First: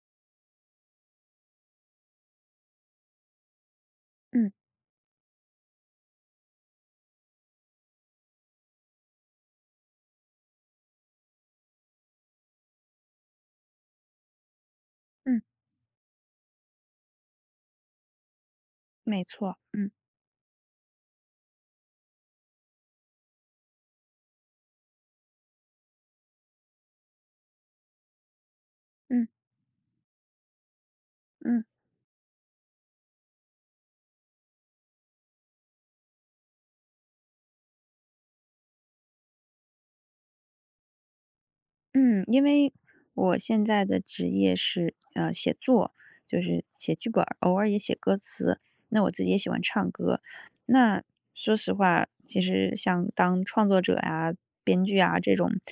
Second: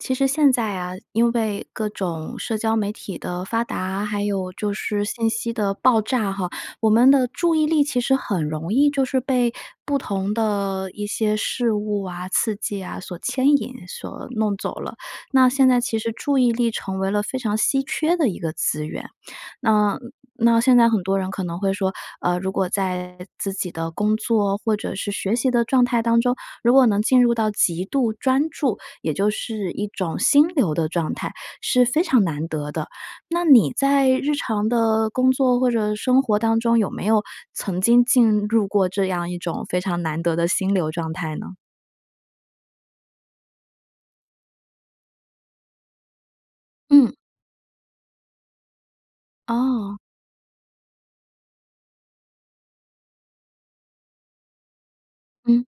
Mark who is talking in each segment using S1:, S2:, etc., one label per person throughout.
S1: 其实现在啊，因为各种社交媒体的发达，还有
S2: 嗯。
S1: 就是信息的爆炸哈，我们的注意力其实很容易就是被不同的一些事物啊、刺激啊，所牵引、所弄走了。
S2: 嗯。
S1: 那现在，其实注意力成为了非常稀缺的一个资源。
S2: 没错儿，嗯。
S1: 那那现在很多人可能会说，呃，如果在自己的工作或者是学习的状态当中，如果能进入到极度专注，也
S2: 嗯。
S1: 就是一种心流的状态，
S2: 嗯。
S1: 是非常难得的。那你在日常的工作或者生活当中，有没有曾经进入过这样一种非常难得的心流状态呢？
S2: 嗯，因为我现在的职业是呃，写作。就是写剧
S1: 嗯。
S2: 本儿，偶尔也写歌词。那我自己也喜欢唱
S1: 哦。
S2: 歌，那说实话，其实像当创作者啊、编剧啊这种，
S1: 嗯。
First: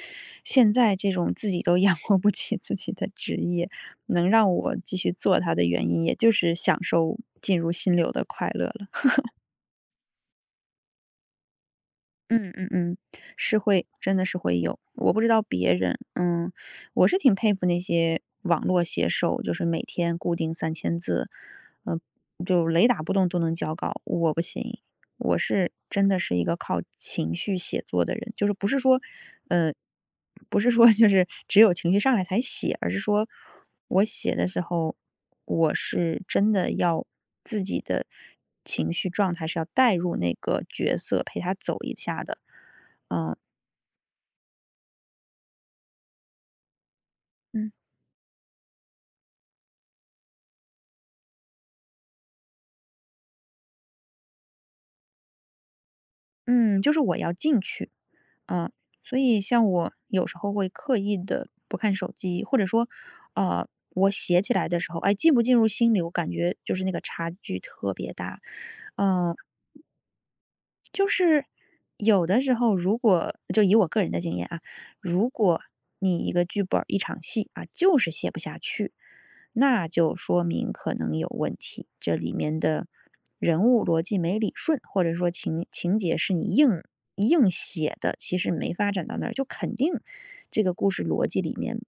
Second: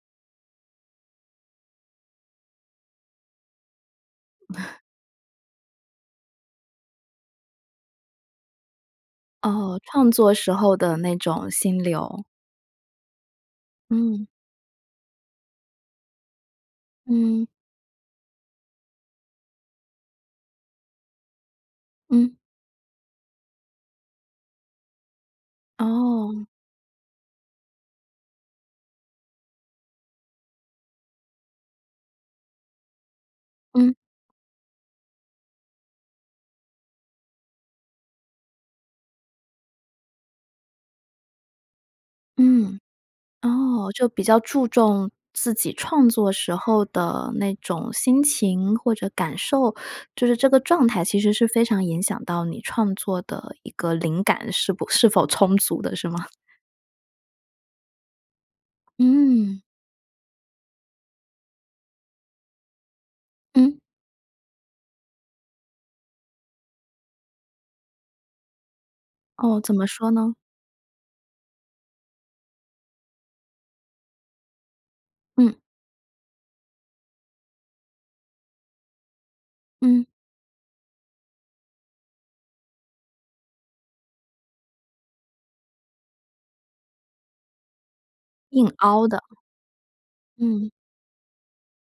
S2: 现在这种自己都养活不起自己的职业，能让我继续做它的原因也就是享受进入心流的快乐了。
S1: 哦，创作时候的那种心流。
S2: 嗯嗯嗯，是会真的
S1: 嗯。
S2: 是会有。我不知道别人，嗯，我是挺
S1: 嗯。
S2: 佩服那些网络写手，就是每天固定3000字，呃
S1: 嗯。
S2: 就雷打不动都能交稿。我不行，我是真的是一
S1: 哦。
S2: 个靠情绪写作的人。就是不是说，呃，不是说就是只有情绪上来才写，而是说
S1: 嗯。
S2: 我写的时候，我是真的要自己的情绪状态是要带入那个角色，陪他走一下的，
S1: 嗯，
S2: 嗯。
S1: 哦，就比较注重自己创作时候的那
S2: 嗯。
S1: 种心情，或者感受。就是这个状态，其实是非常影响到你创作的一个灵感是不是否充足的，是吗？
S2: 嗯，就是我要进去。啊，所以
S1: 嗯。
S2: 像我有时候会刻意地不看手机，或者说，呃，
S1: 嗯。
S2: 我写起来的时候，哎，进不进入心里，我感觉就是那个差距特别大。嗯。
S1: 哦，怎么说呢？
S2: 就是有的时候，如果就以我个人的经验啊，如
S1: 嗯。
S2: 果你一个剧本儿一场戏啊，就是写不下去那
S1: 嗯。
S2: 就说明可能有问题。这里面的人物逻辑没理顺，或者说情情节是你硬硬写的，其实
S1: 硬
S2: 没发
S1: 凹
S2: 展到
S1: 的。
S2: 那儿，就肯定这
S1: 嗯。
S2: 个故事逻辑里面，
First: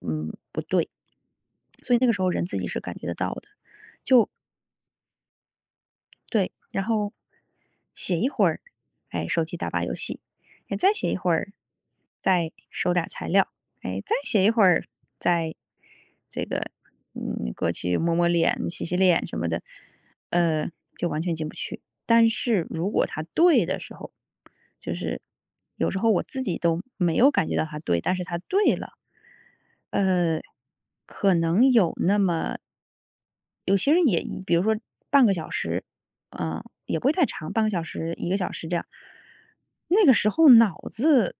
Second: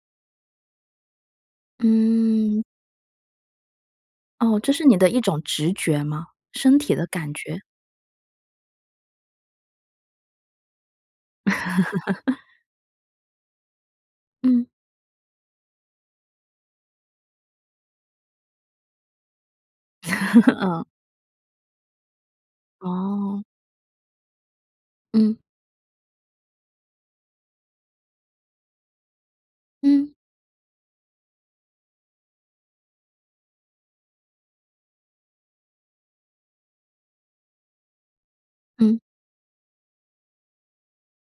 S2: 嗯，不对。所以那个时候人自
S1: 嗯。
S2: 己是感觉得到的，就
S1: 哦，这是你的一种直觉吗？
S2: 对，
S1: 身
S2: 然
S1: 体的
S2: 后
S1: 感觉？
S2: 写一会儿，诶，手机打把游戏。诶，再写一会儿，再 收点儿材料。诶，再写一会
S1: 嗯。
S2: 儿，再这个，嗯，过去摸摸脸、洗洗脸什么的，呃
S1: 嗯。
S2: 就完全进不去。但是如果它
S1: 哦。
S2: 对的时候，就是
S1: 嗯。
S2: 有时候我自己都没有感觉到它对，但是它对了。
S1: 嗯。
S2: 呃，可能有那么有些人也一比如说半个小时，呃，也不会太长，半个小时、1个小时这样。
S1: 嗯。
S2: 那个时候脑子，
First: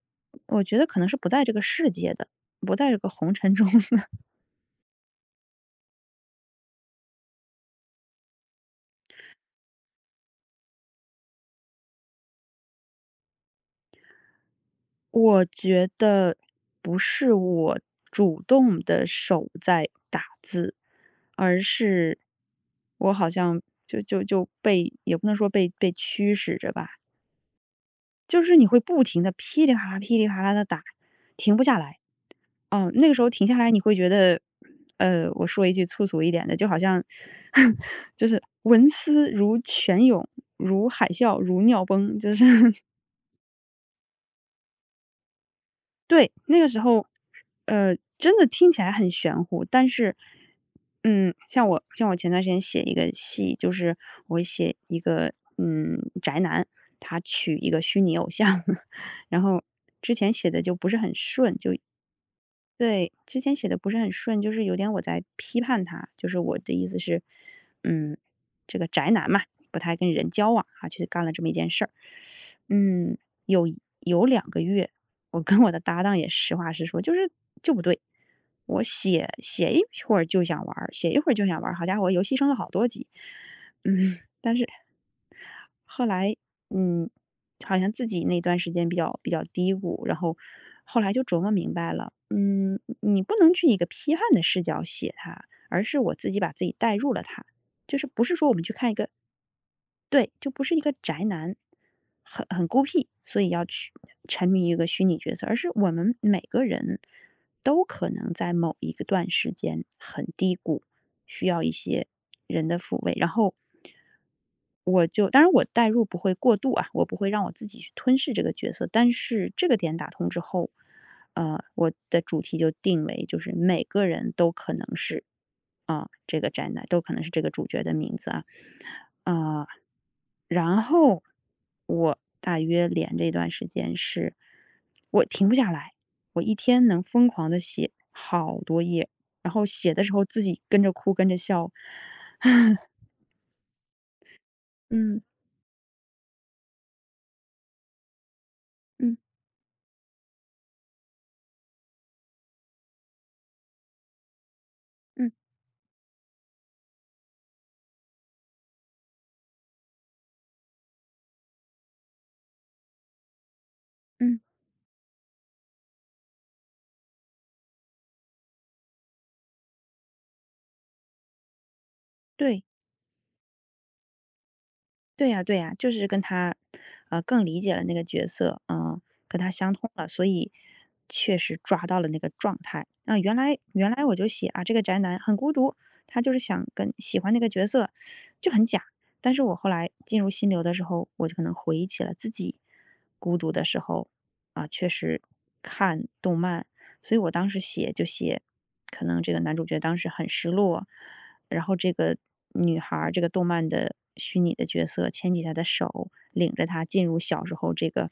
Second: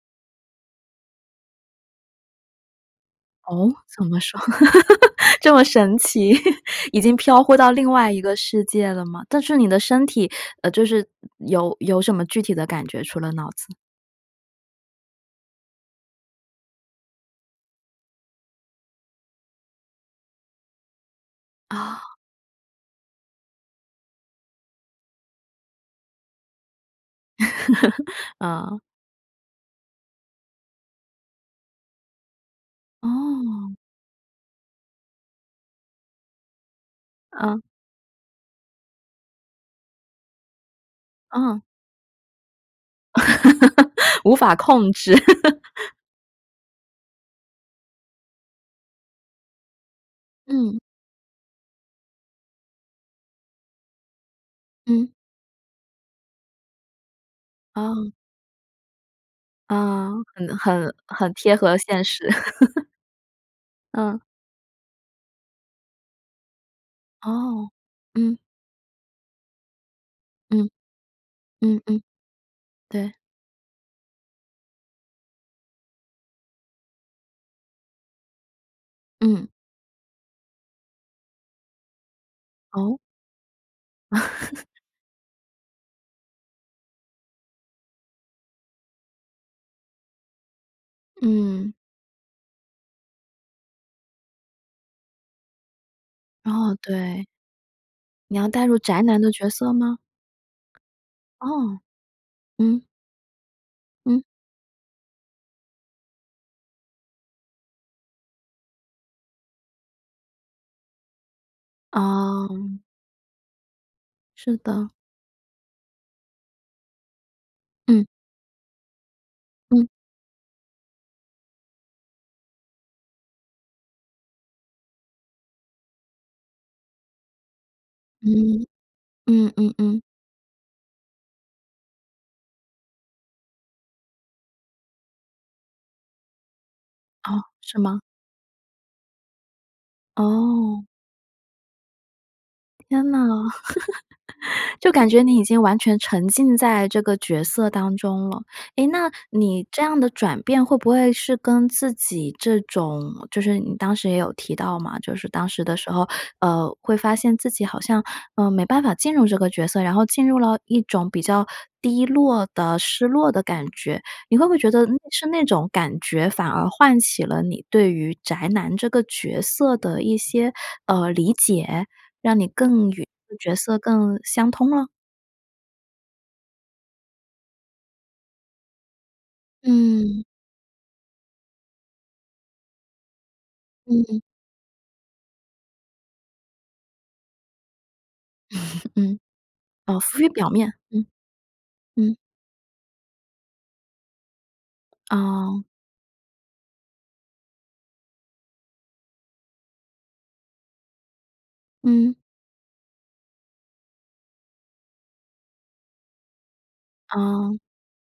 S2: 我觉得可能是不在这个世界的，不在这个红尘中
S1: 哦，怎
S2: 的。
S1: 么说？这么神奇，已经飘忽到另外一个世界了吗？但是你的身体，呃，就是有，有什么具体的感觉，除了脑子？
S2: 我觉得不是我主动地手在打字，而
S1: 啊。
S2: 是，我好像就就就被也不能说被被驱使着吧。就是你会
S1: 嗯。
S2: 不停地噼里啪啦，噼里啪啦地打，停不下来。嗯，那个时候停下来
S1: 哦。
S2: 你会觉得，呃，我说一句粗俗一点的，就好像，
S1: 嗯。
S2: 就是文思如泉涌、如海啸、如
S1: 嗯。
S2: 尿崩，就是
S1: 无法控制。
S2: 对，那个时候，呃，真的听起来很玄乎，但是，
S1: 嗯。
S2: 嗯，像我，像我前段时间写一个戏，就是我写一
S1: 嗯。
S2: 个，嗯，宅男，他娶一个虚
S1: 啊。
S2: 拟偶像。然后
S1: 啊，
S2: 之前写
S1: 很
S2: 得就不
S1: 很
S2: 是很
S1: 很贴
S2: 顺，就
S1: 合现实。
S2: 对，之前写得不是很
S1: 嗯。
S2: 顺，就是有点我在批判他，就是我的意思是，
S1: 哦，
S2: 嗯，
S1: 嗯。
S2: 这个宅男嘛，不太跟人交往，
S1: 嗯。
S2: 啊，去干了这么一件
S1: 嗯，
S2: 事儿。
S1: 嗯。对。
S2: 嗯，有有2个月我跟我的搭档也实话实说，就是，就不对。我写，
S1: 嗯。
S2: 写一会儿就想玩儿，写一会儿就想玩儿，好家伙游戏升了好多
S1: 哦。
S2: 级。嗯，但是 后来，嗯，好像自己那段时间比较比较低谷。然后，后来就琢磨
S1: 嗯。
S2: 明白了，嗯，你你不能去以一个批判的视角写他，而是我自己把自己
S1: 哦，
S2: 带入了
S1: 对。
S2: 他，就是不是
S1: 你要
S2: 说我们
S1: 代
S2: 去
S1: 入
S2: 看一
S1: 宅
S2: 个
S1: 男的角色吗？
S2: 对，就不是一个宅男，
S1: 哦，
S2: 很很孤
S1: 嗯。
S2: 僻，所以要去
S1: 嗯。
S2: 沉迷一个虚拟角色，而是我们每个人都可能在某一个段时间很低谷，需要一些人的
S1: 哦。
S2: 抚慰。然后
S1: 是的。
S2: 我就，当然我代入不会过度啊，我不会让我自己去
S1: 嗯。
S2: 吞噬这个角色。但是这个
S1: 嗯。
S2: 点打通之后，呃，我的主题就定为就是每个人都可能是，啊，这个宅男，都可能是这个主角的名字啊。
S1: 嗯。嗯，
S2: 呃，
S1: 嗯，嗯。
S2: 然后我大约连着一段时间是，我停不下来，我一天能疯
S1: 哦，
S2: 狂地
S1: 是
S2: 写
S1: 吗？
S2: 好多页，然后写的时候自己跟
S1: 哦。
S2: 着哭、跟着笑。
S1: 天呐，就感
S2: 嗯。
S1: 觉你已经完全沉浸在这个角色当中了。诶，那
S2: 嗯。
S1: 你这样的转变会不会是跟自己这种就是你当时也有提到嘛，就
S2: 嗯。
S1: 是当时的时候，呃，会发现自己好像，呃，没办法进入这个角色，然后进入了一种比较低落的、失落的感觉。你
S2: 嗯。
S1: 会不会觉得是那种感觉，反而唤起了你对于宅男这个角色的一些，呃，理解？让你
S2: 对。
S1: 更与这个角色更相通了？
S2: 对啊，对啊，就是跟他，呃，更理解了那个角色，呃，跟他相通了，
S1: 嗯。
S2: 所以确实抓到了那个状态。那原来原来我
S1: 嗯。
S2: 就写，啊，这个宅男很孤独，他就是想跟喜欢那个角色 就很假。
S1: 嗯，
S2: 但是我后来
S1: 哦，浮
S2: 进
S1: 于
S2: 入
S1: 表
S2: 心流的
S1: 面，
S2: 时
S1: 嗯，
S2: 候，我可能回忆起了
S1: 嗯。
S2: 自己孤独的时候，啊，确实
S1: 哦。
S2: 看动漫。所以我当时写就写 可能这个男主角当时很失落，然后这
S1: 嗯。
S2: 个女孩儿，这个动漫的虚拟的角色，牵起他的手，领着他进入小时
S1: 嗯。
S2: 候这个，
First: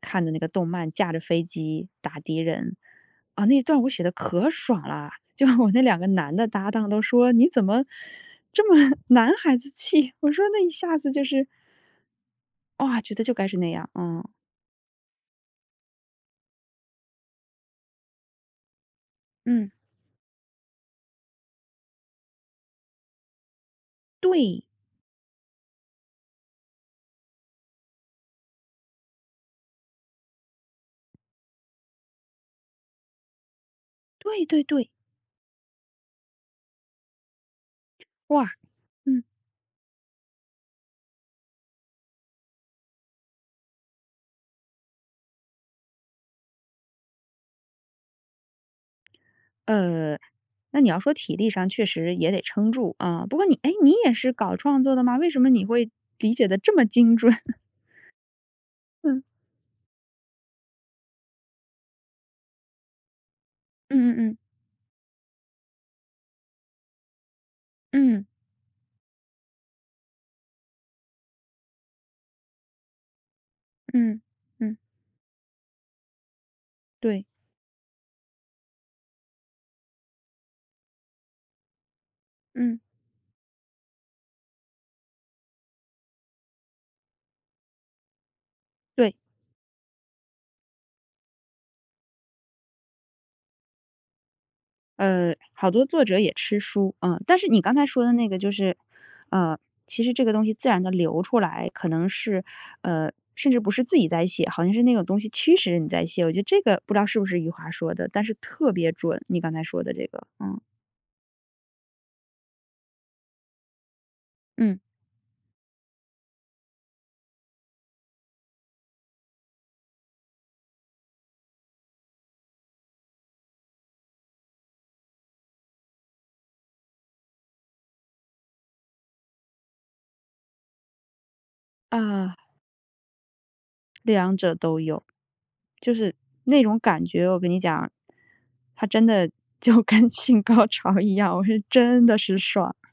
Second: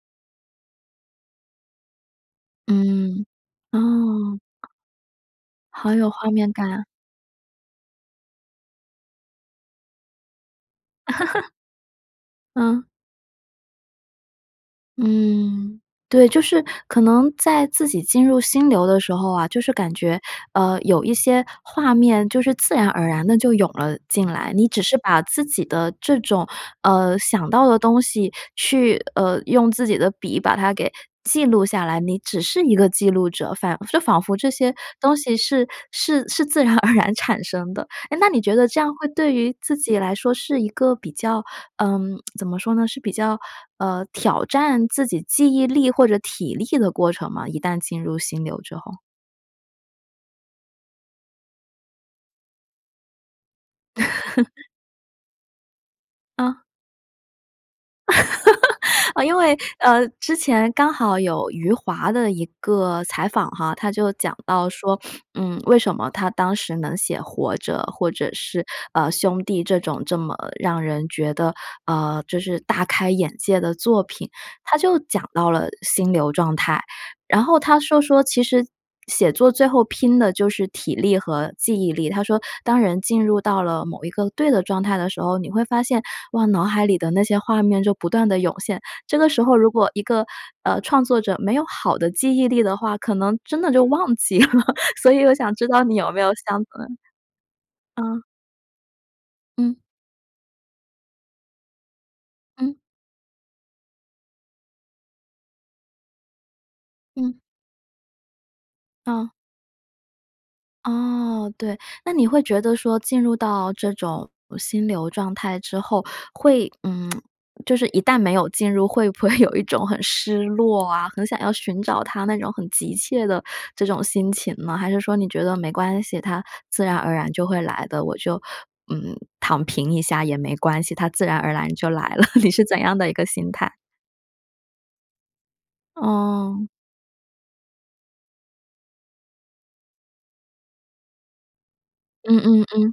S2: 看的那个动漫，驾着飞机打敌人。
S1: 嗯，
S2: 啊，那段儿我写得
S1: 哦。
S2: 可爽啦，就我那
S1: 好
S2: 2个
S1: 有画
S2: 男的
S1: 面感
S2: 搭
S1: 啊。
S2: 档都说你怎么这么男孩子气，我说那一下子就是
S1: 嗯。
S2: 哇，觉得就该是那样。嗯。
S1: 嗯，对。就是可能在自己进入心流的时候啊，就
S2: 嗯。
S1: 是感觉，呃，有一些画面就是自然而然地就涌了进来。
S2: 对。
S1: 你只是把自己的这种，呃，想到的东西去，呃，用自己的笔把它给记录下来，你只是一个记录者。反是仿佛
S2: 对
S1: 这
S2: 对
S1: 些
S2: 对。
S1: 东西是是是自然而然产生的。诶，那你
S2: 哇，
S1: 觉得这样会
S2: 嗯。
S1: 对于自己来说是一个比较，呃，怎么说呢？是比较，呃，挑战自己记忆力或者体力的过程吗，一旦进入心流之后？
S2: 呃，那你要说体力上确实也得撑住，啊，不过你诶，你也是搞 创作的吗？为什么你会理解地
S1: 啊。
S2: 这么精准？嗯。
S1: 哦，因为呃，之前刚好有余华的一个采访哈，他就
S2: 嗯嗯
S1: 讲
S2: 嗯。
S1: 到说，嗯，为什么他当时能写《活着》，或
S2: 嗯。
S1: 者是，呃，《兄弟》这种这么让人觉得，呃，就是大开眼界的作
S2: 嗯，
S1: 品。他
S2: 嗯。
S1: 就讲到了心流状态，
S2: 对。
S1: 然后他说说：“其实写作最后拼的就是体力和记忆力。”他说：“当
S2: 嗯。
S1: 人进入到了某一个对的状态的时候，你会发现，哇，脑海里的那些画面就不断地涌现。
S2: 对。
S1: 这个时候如果一个，呃，创作者没有好的记忆力的话，可能真的就忘记了。” 所以
S2: 呃，
S1: 我想知
S2: 好
S1: 道
S2: 多
S1: 你
S2: 作
S1: 有
S2: 者
S1: 没
S2: 也
S1: 有相
S2: 吃
S1: 同的
S2: 书，嗯，但是你刚才说的
S1: 嗯。
S2: 那个就是，呃，
S1: 嗯。
S2: 其实这个东西自然地流出来。可能是，
S1: 嗯。
S2: 呃，甚至不是自己在写，好像是那种东西驱使你在写。我觉得这个不知道是不是
S1: 嗯。
S2: 余华说的，但是特别准，
S1: 嗯。
S2: 你刚才说的这个，嗯。
S1: 哦，对。那你会觉得说进入到这种
S2: 嗯。
S1: 心流状态之后，会嗯，就是一旦没有进入，会不会有一种很失落啊，很想要寻找它那种很急切的这种心情呢？还是说你觉得没关系，它自然而然就会来的，我就，嗯，躺平一下也没关系，它自然而然就来了。
S2: 啊。
S1: 你是怎样的一个心态？
S2: 两者都有。就是那
S1: 哦。
S2: 种感觉我跟你讲，它真的就跟性高潮一样，我是真的
S1: 嗯
S2: 是
S1: 嗯
S2: 爽。
S1: 嗯，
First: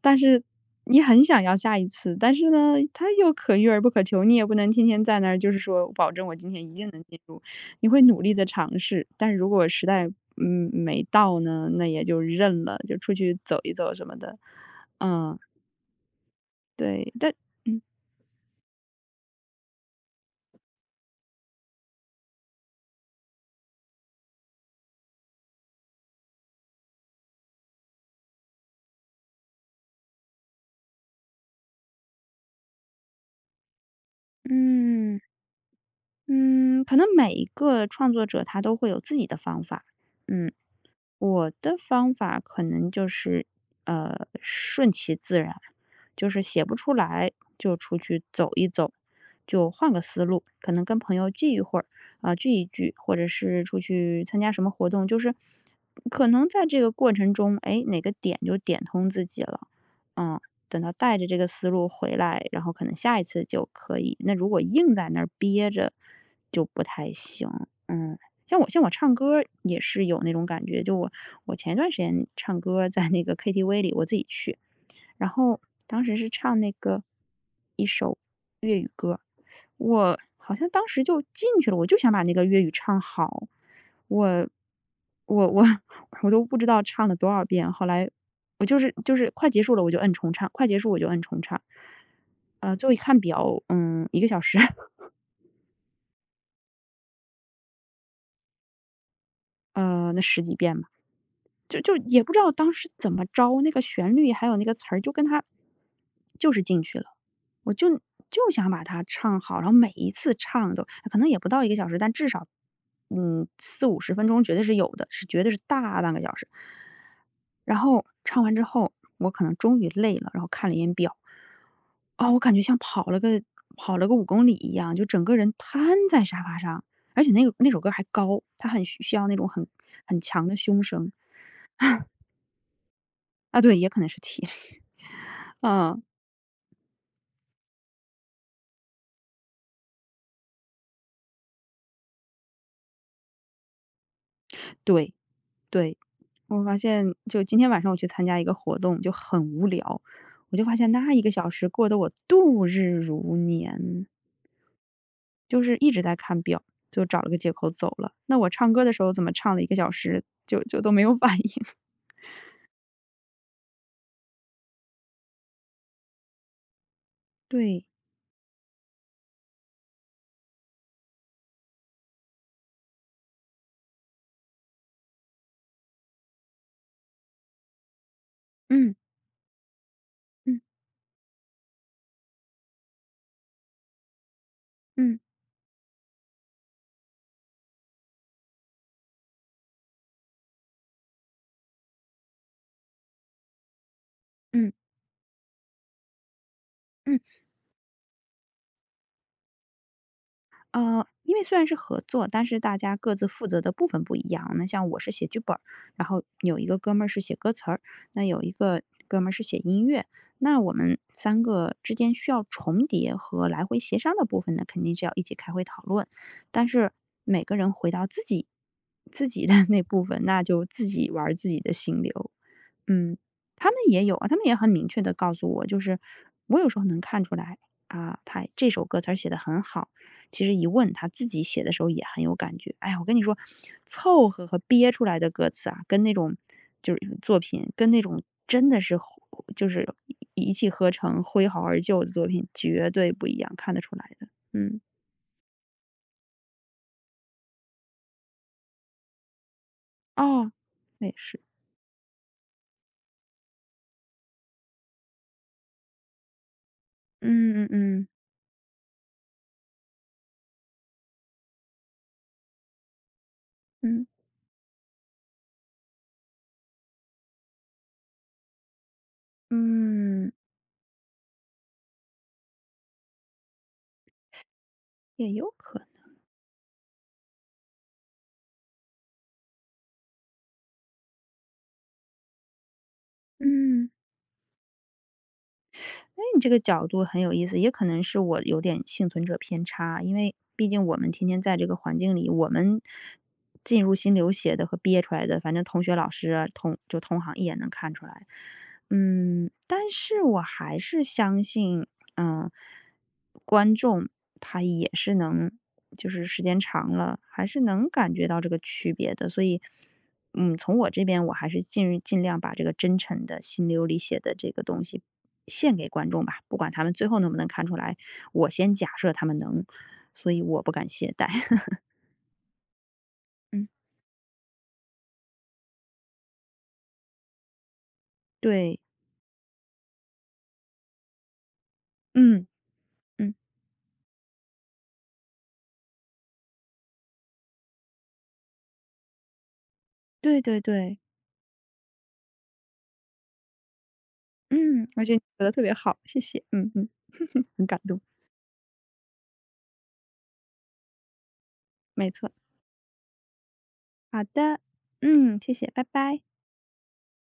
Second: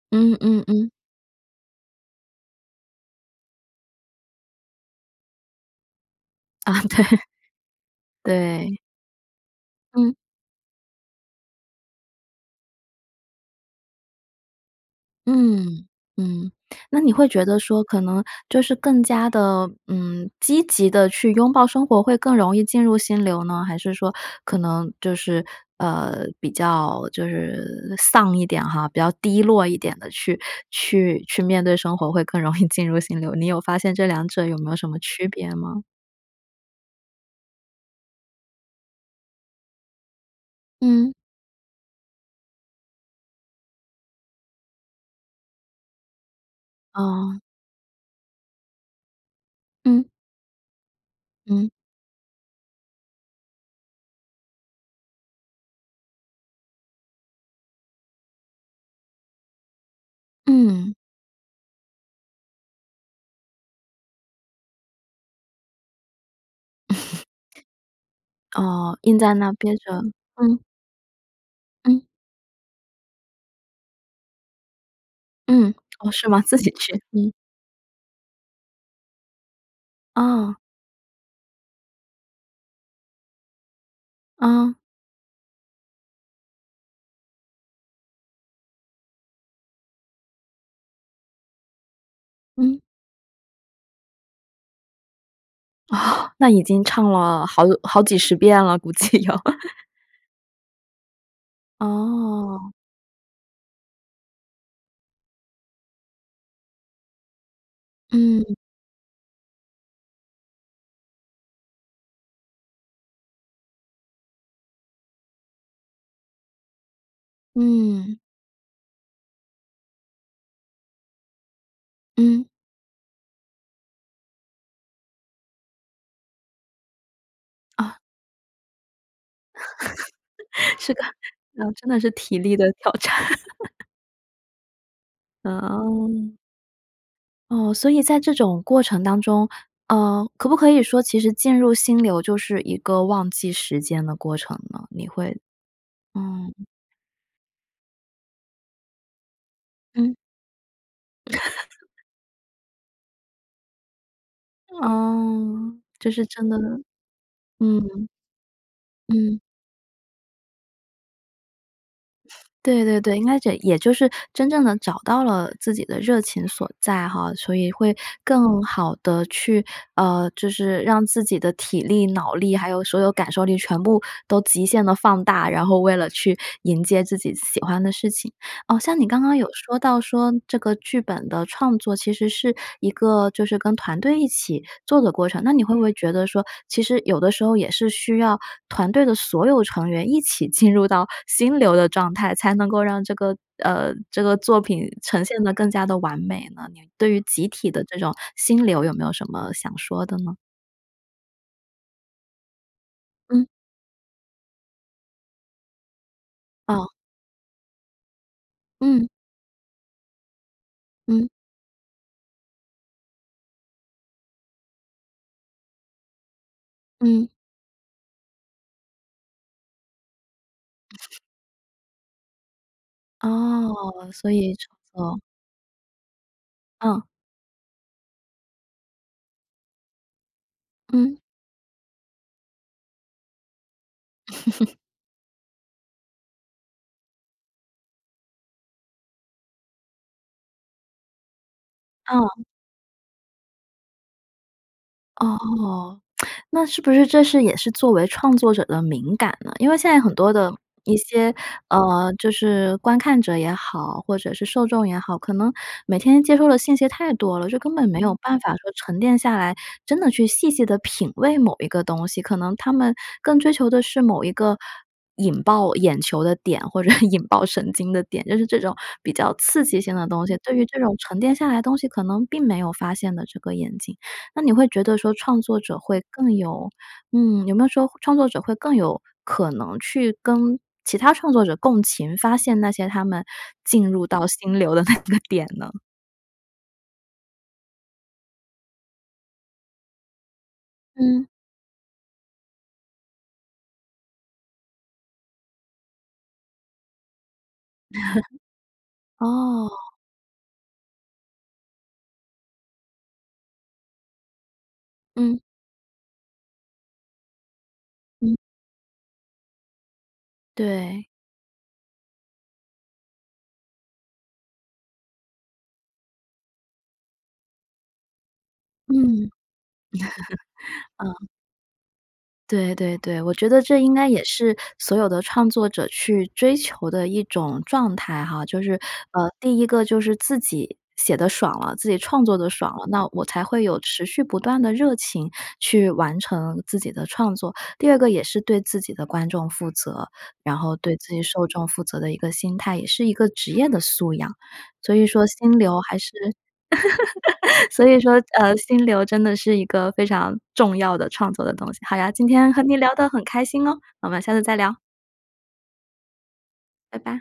S2: 但
S1: 嗯
S2: 是
S1: 嗯嗯。
S2: 你很想要下一次，但是呢，它又可遇而不可求。你也不能天天在那儿就是说保证我今天
S1: 啊，
S2: 一定能
S1: 对。
S2: 进入。你会努力地尝
S1: 对。
S2: 试，但是如果时代，
S1: 嗯。
S2: 嗯，没到呢，那也就认了，就出去走一走什么的。嗯。
S1: 嗯，嗯，那你
S2: 对，
S1: 会
S2: 但
S1: 觉得
S2: 嗯。
S1: 说可能就是更加地，嗯，积极地去拥抱生活会更容易进入心流呢？还是说可能就是，呃，比较就是丧一点哈，比较低落一点地去去去面对生活会更容易进入心流？你有发现这两者有没有什么
S2: 嗯。
S1: 区别吗？
S2: 嗯，可能每一个创作者他都会有自己的方法，嗯。
S1: 嗯。
S2: 我的方法可能就是，呃，顺其自然。就是写不出来
S1: 哦。
S2: 就出去走一走，就换个
S1: 嗯。
S2: 思路。可能跟朋友聚一
S1: 嗯。
S2: 会儿，啊，聚一聚，或者是出去参加什么活动。就是可能在这个过程中，诶，哪个点就点通自己了。啊。等到
S1: 嗯。
S2: 带着这个思路回来，然后可能下一次就可以。那如果硬在那儿憋着就不太 行，嗯。像我像我
S1: 哦，
S2: 唱
S1: 硬在
S2: 歌儿
S1: 那憋
S2: 也
S1: 着，
S2: 是有那种
S1: 嗯。
S2: 感觉，就我我前段时
S1: 嗯。
S2: 间唱歌儿在那个 KTV 里，我自己去。然后
S1: 嗯，
S2: 当
S1: 哦，
S2: 时
S1: 是
S2: 是
S1: 吗？自
S2: 唱那
S1: 己去
S2: 个，
S1: 嗯。
S2: 1首粤语歌儿，我好
S1: 哦。
S2: 像当时就进去了。我就想把那个粤语唱好，我，
S1: 嗯。
S2: 我我我都不知道唱了多少遍，后来我就是就是快结束了，我就摁重唱，快结束我就摁重唱，呃，
S1: 嗯。
S2: 最后一看表，嗯，1个小时。
S1: 那已经唱了好好几十遍了，估计有。
S2: 呃那十几遍吧。就就是也不知道当
S1: 哦。
S2: 时怎么着，那个旋律还有那个词儿，就跟它就是进去了。我就就
S1: 嗯。
S2: 想把它唱好，然后每一次唱都可能也不到1个小时，但至少嗯40- 50分钟绝对是有的，是绝对是大半个小时。然后
S1: 嗯。
S2: 唱完之后我可能终于累了，然后看了一眼表。啊，我
S1: 嗯。
S2: 感觉像跑了个跑了个5公里一样，就整个人瘫在沙发上，而且那个那首歌
S1: 哦。
S2: 儿还高，它很需需要那种很很强的 胸
S1: 是的，
S2: 声。
S1: 嗯真的 是体力的挑战。
S2: 啊对，也可能是体力。
S1: 啊
S2: 嗯。
S1: 哦。哦，所以在这种过程当中，呃，可不可以说其实进入心流就是一个忘记时间的过程呢，你
S2: 对，
S1: 会
S2: 对，
S1: 嗯。
S2: 我发现就今天晚上我去参加一个活动就很无聊，
S1: 嗯。
S2: 我就发现那1个小时过得 我度日如年。就
S1: 哦，
S2: 是一直
S1: 这
S2: 在
S1: 是
S2: 看
S1: 真的。
S2: 表，就找了个借口走
S1: 嗯。
S2: 了。那我唱歌的时候怎么
S1: 嗯。
S2: 唱了1个小时就就都没有反应。
S1: 对对对，那 这 也就是真正地找到了自己的热情所在哈，所以
S2: 对。
S1: 会更好地去啊，就是让自己的体力、脑力，还有所有感受力全部都极限地放大，然后为了去迎接自己喜欢的事情。啊，
S2: 嗯。
S1: 像你刚刚有说到说这
S2: 嗯。
S1: 个剧本的创作其实是一个就是跟团队一起做的
S2: 嗯。
S1: 过程，那你会不会觉得说，其实有的时候也是需要团队的所有成员一起进入到心流的状态，才能够让这个呃这个作
S2: 嗯。
S1: 品呈现得更加地完美呢？你对
S2: 嗯。
S1: 于集体的这种心流有没有什么想说的呢？
S2: 呃，因为虽然是合作，但是大家各自
S1: 嗯。
S2: 负责的部分不一样。那像我是写剧本儿，然后有一个
S1: 哦。
S2: 哥们儿是写歌词儿，那有一个
S1: 嗯。
S2: 哥们儿是写音乐。那我们
S1: 嗯。
S2: 3个之间需要重叠和来回协商的部分呢肯定是要一起开会讨论。但是
S1: 嗯。
S2: 每个人回到自己自己的那部分，那就自己玩儿自己的心流嗯。他们也
S1: 哦，
S2: 有啊，
S1: 所
S2: 他们
S1: 以
S2: 也很
S1: 成
S2: 明确地
S1: 了。
S2: 告诉我就是我有时候能
S1: 嗯。
S2: 看出来，啊，他这首歌词儿写得很好，其实一问他
S1: 嗯。
S2: 自己写的时候也很有感觉。哎呀，我跟你说凑合和 憋出来的歌词啊，跟那种就是作品跟那种真的是活就是一一气呵成、挥毫而就的作
S1: 嗯。
S2: 品绝对不一样，看得出来的，嗯。
S1: 哦，那是不是这是也是作为创作者的敏感呢？因为现在很多的
S2: 哦，
S1: 一
S2: 那也
S1: 些，
S2: 是。
S1: 呃，就是观看者也好，或者是受众也好，可能每天接受的信息太多了，就
S2: 嗯嗯
S1: 根本没
S2: 嗯。
S1: 有办法说沉淀下来，真的去细细地品味某一个东西。可能他们更追求的是
S2: 嗯。
S1: 某一个引爆眼球的点，或者 引爆神经的点，就是这种比较刺激性的东
S2: 嗯。
S1: 西，对于这种沉淀下来东西可能并没有发现的这个眼睛。那你会觉得说
S2: 也
S1: 创
S2: 有
S1: 作者
S2: 可
S1: 会
S2: 能。
S1: 更有嗯，有没有说创作者会更有可能去跟其他创作者共情发现那些他们进
S2: 嗯。
S1: 入到心流的那个点呢？
S2: 哎，你这个角度很有意思，也可能是我有点幸存者偏差。因为毕竟我们
S1: 嗯。
S2: 天天在这个环境里，我们进入心流写的和憋出来的，反正同学老师啊，同就同行一眼能看出来。嗯，
S1: 哦。
S2: 但是我还是相信，呃，观众他也是
S1: 嗯。
S2: 能就是时间长了，还是能感觉
S1: 嗯。
S2: 到这个区别的。所以，嗯，从我
S1: 对。
S2: 这边我还是尽尽量把这个真诚的心流里写的这个东西献给观众吧，不管他们最后能不能看出来，我先假设他
S1: 嗯。
S2: 们能，所以我不敢 懈
S1: 嗯。
S2: 怠。
S1: 对对对，我觉得
S2: 嗯。
S1: 这应该也是所有的创作者去追求的一种状态哈。就是，
S2: 对。
S1: 呃，第一个就是自己写得爽了，自己创作
S2: 嗯，
S1: 得爽了，那我
S2: 嗯。
S1: 才会有持续不断的热情去完成自己的创作；第二个也是对自己的观众负责，
S2: 对
S1: 然
S2: 对
S1: 后对
S2: 对。
S1: 自己受众负责的一个心态，也是一个职业的素养。
S2: 嗯，
S1: 所
S2: 而
S1: 以
S2: 且你
S1: 说
S2: 说得
S1: 心
S2: 特别
S1: 流还
S2: 好，
S1: 是
S2: 谢谢，嗯哼，很 感
S1: 所以
S2: 动。
S1: 说，呃，心流真的是一个非常重要的创作的东西。好呀，
S2: 没
S1: 今
S2: 错。
S1: 天和你聊得很开心哦，我们
S2: 好
S1: 下次再
S2: 的，
S1: 聊。
S2: 嗯，谢谢，拜拜。
S1: 拜拜。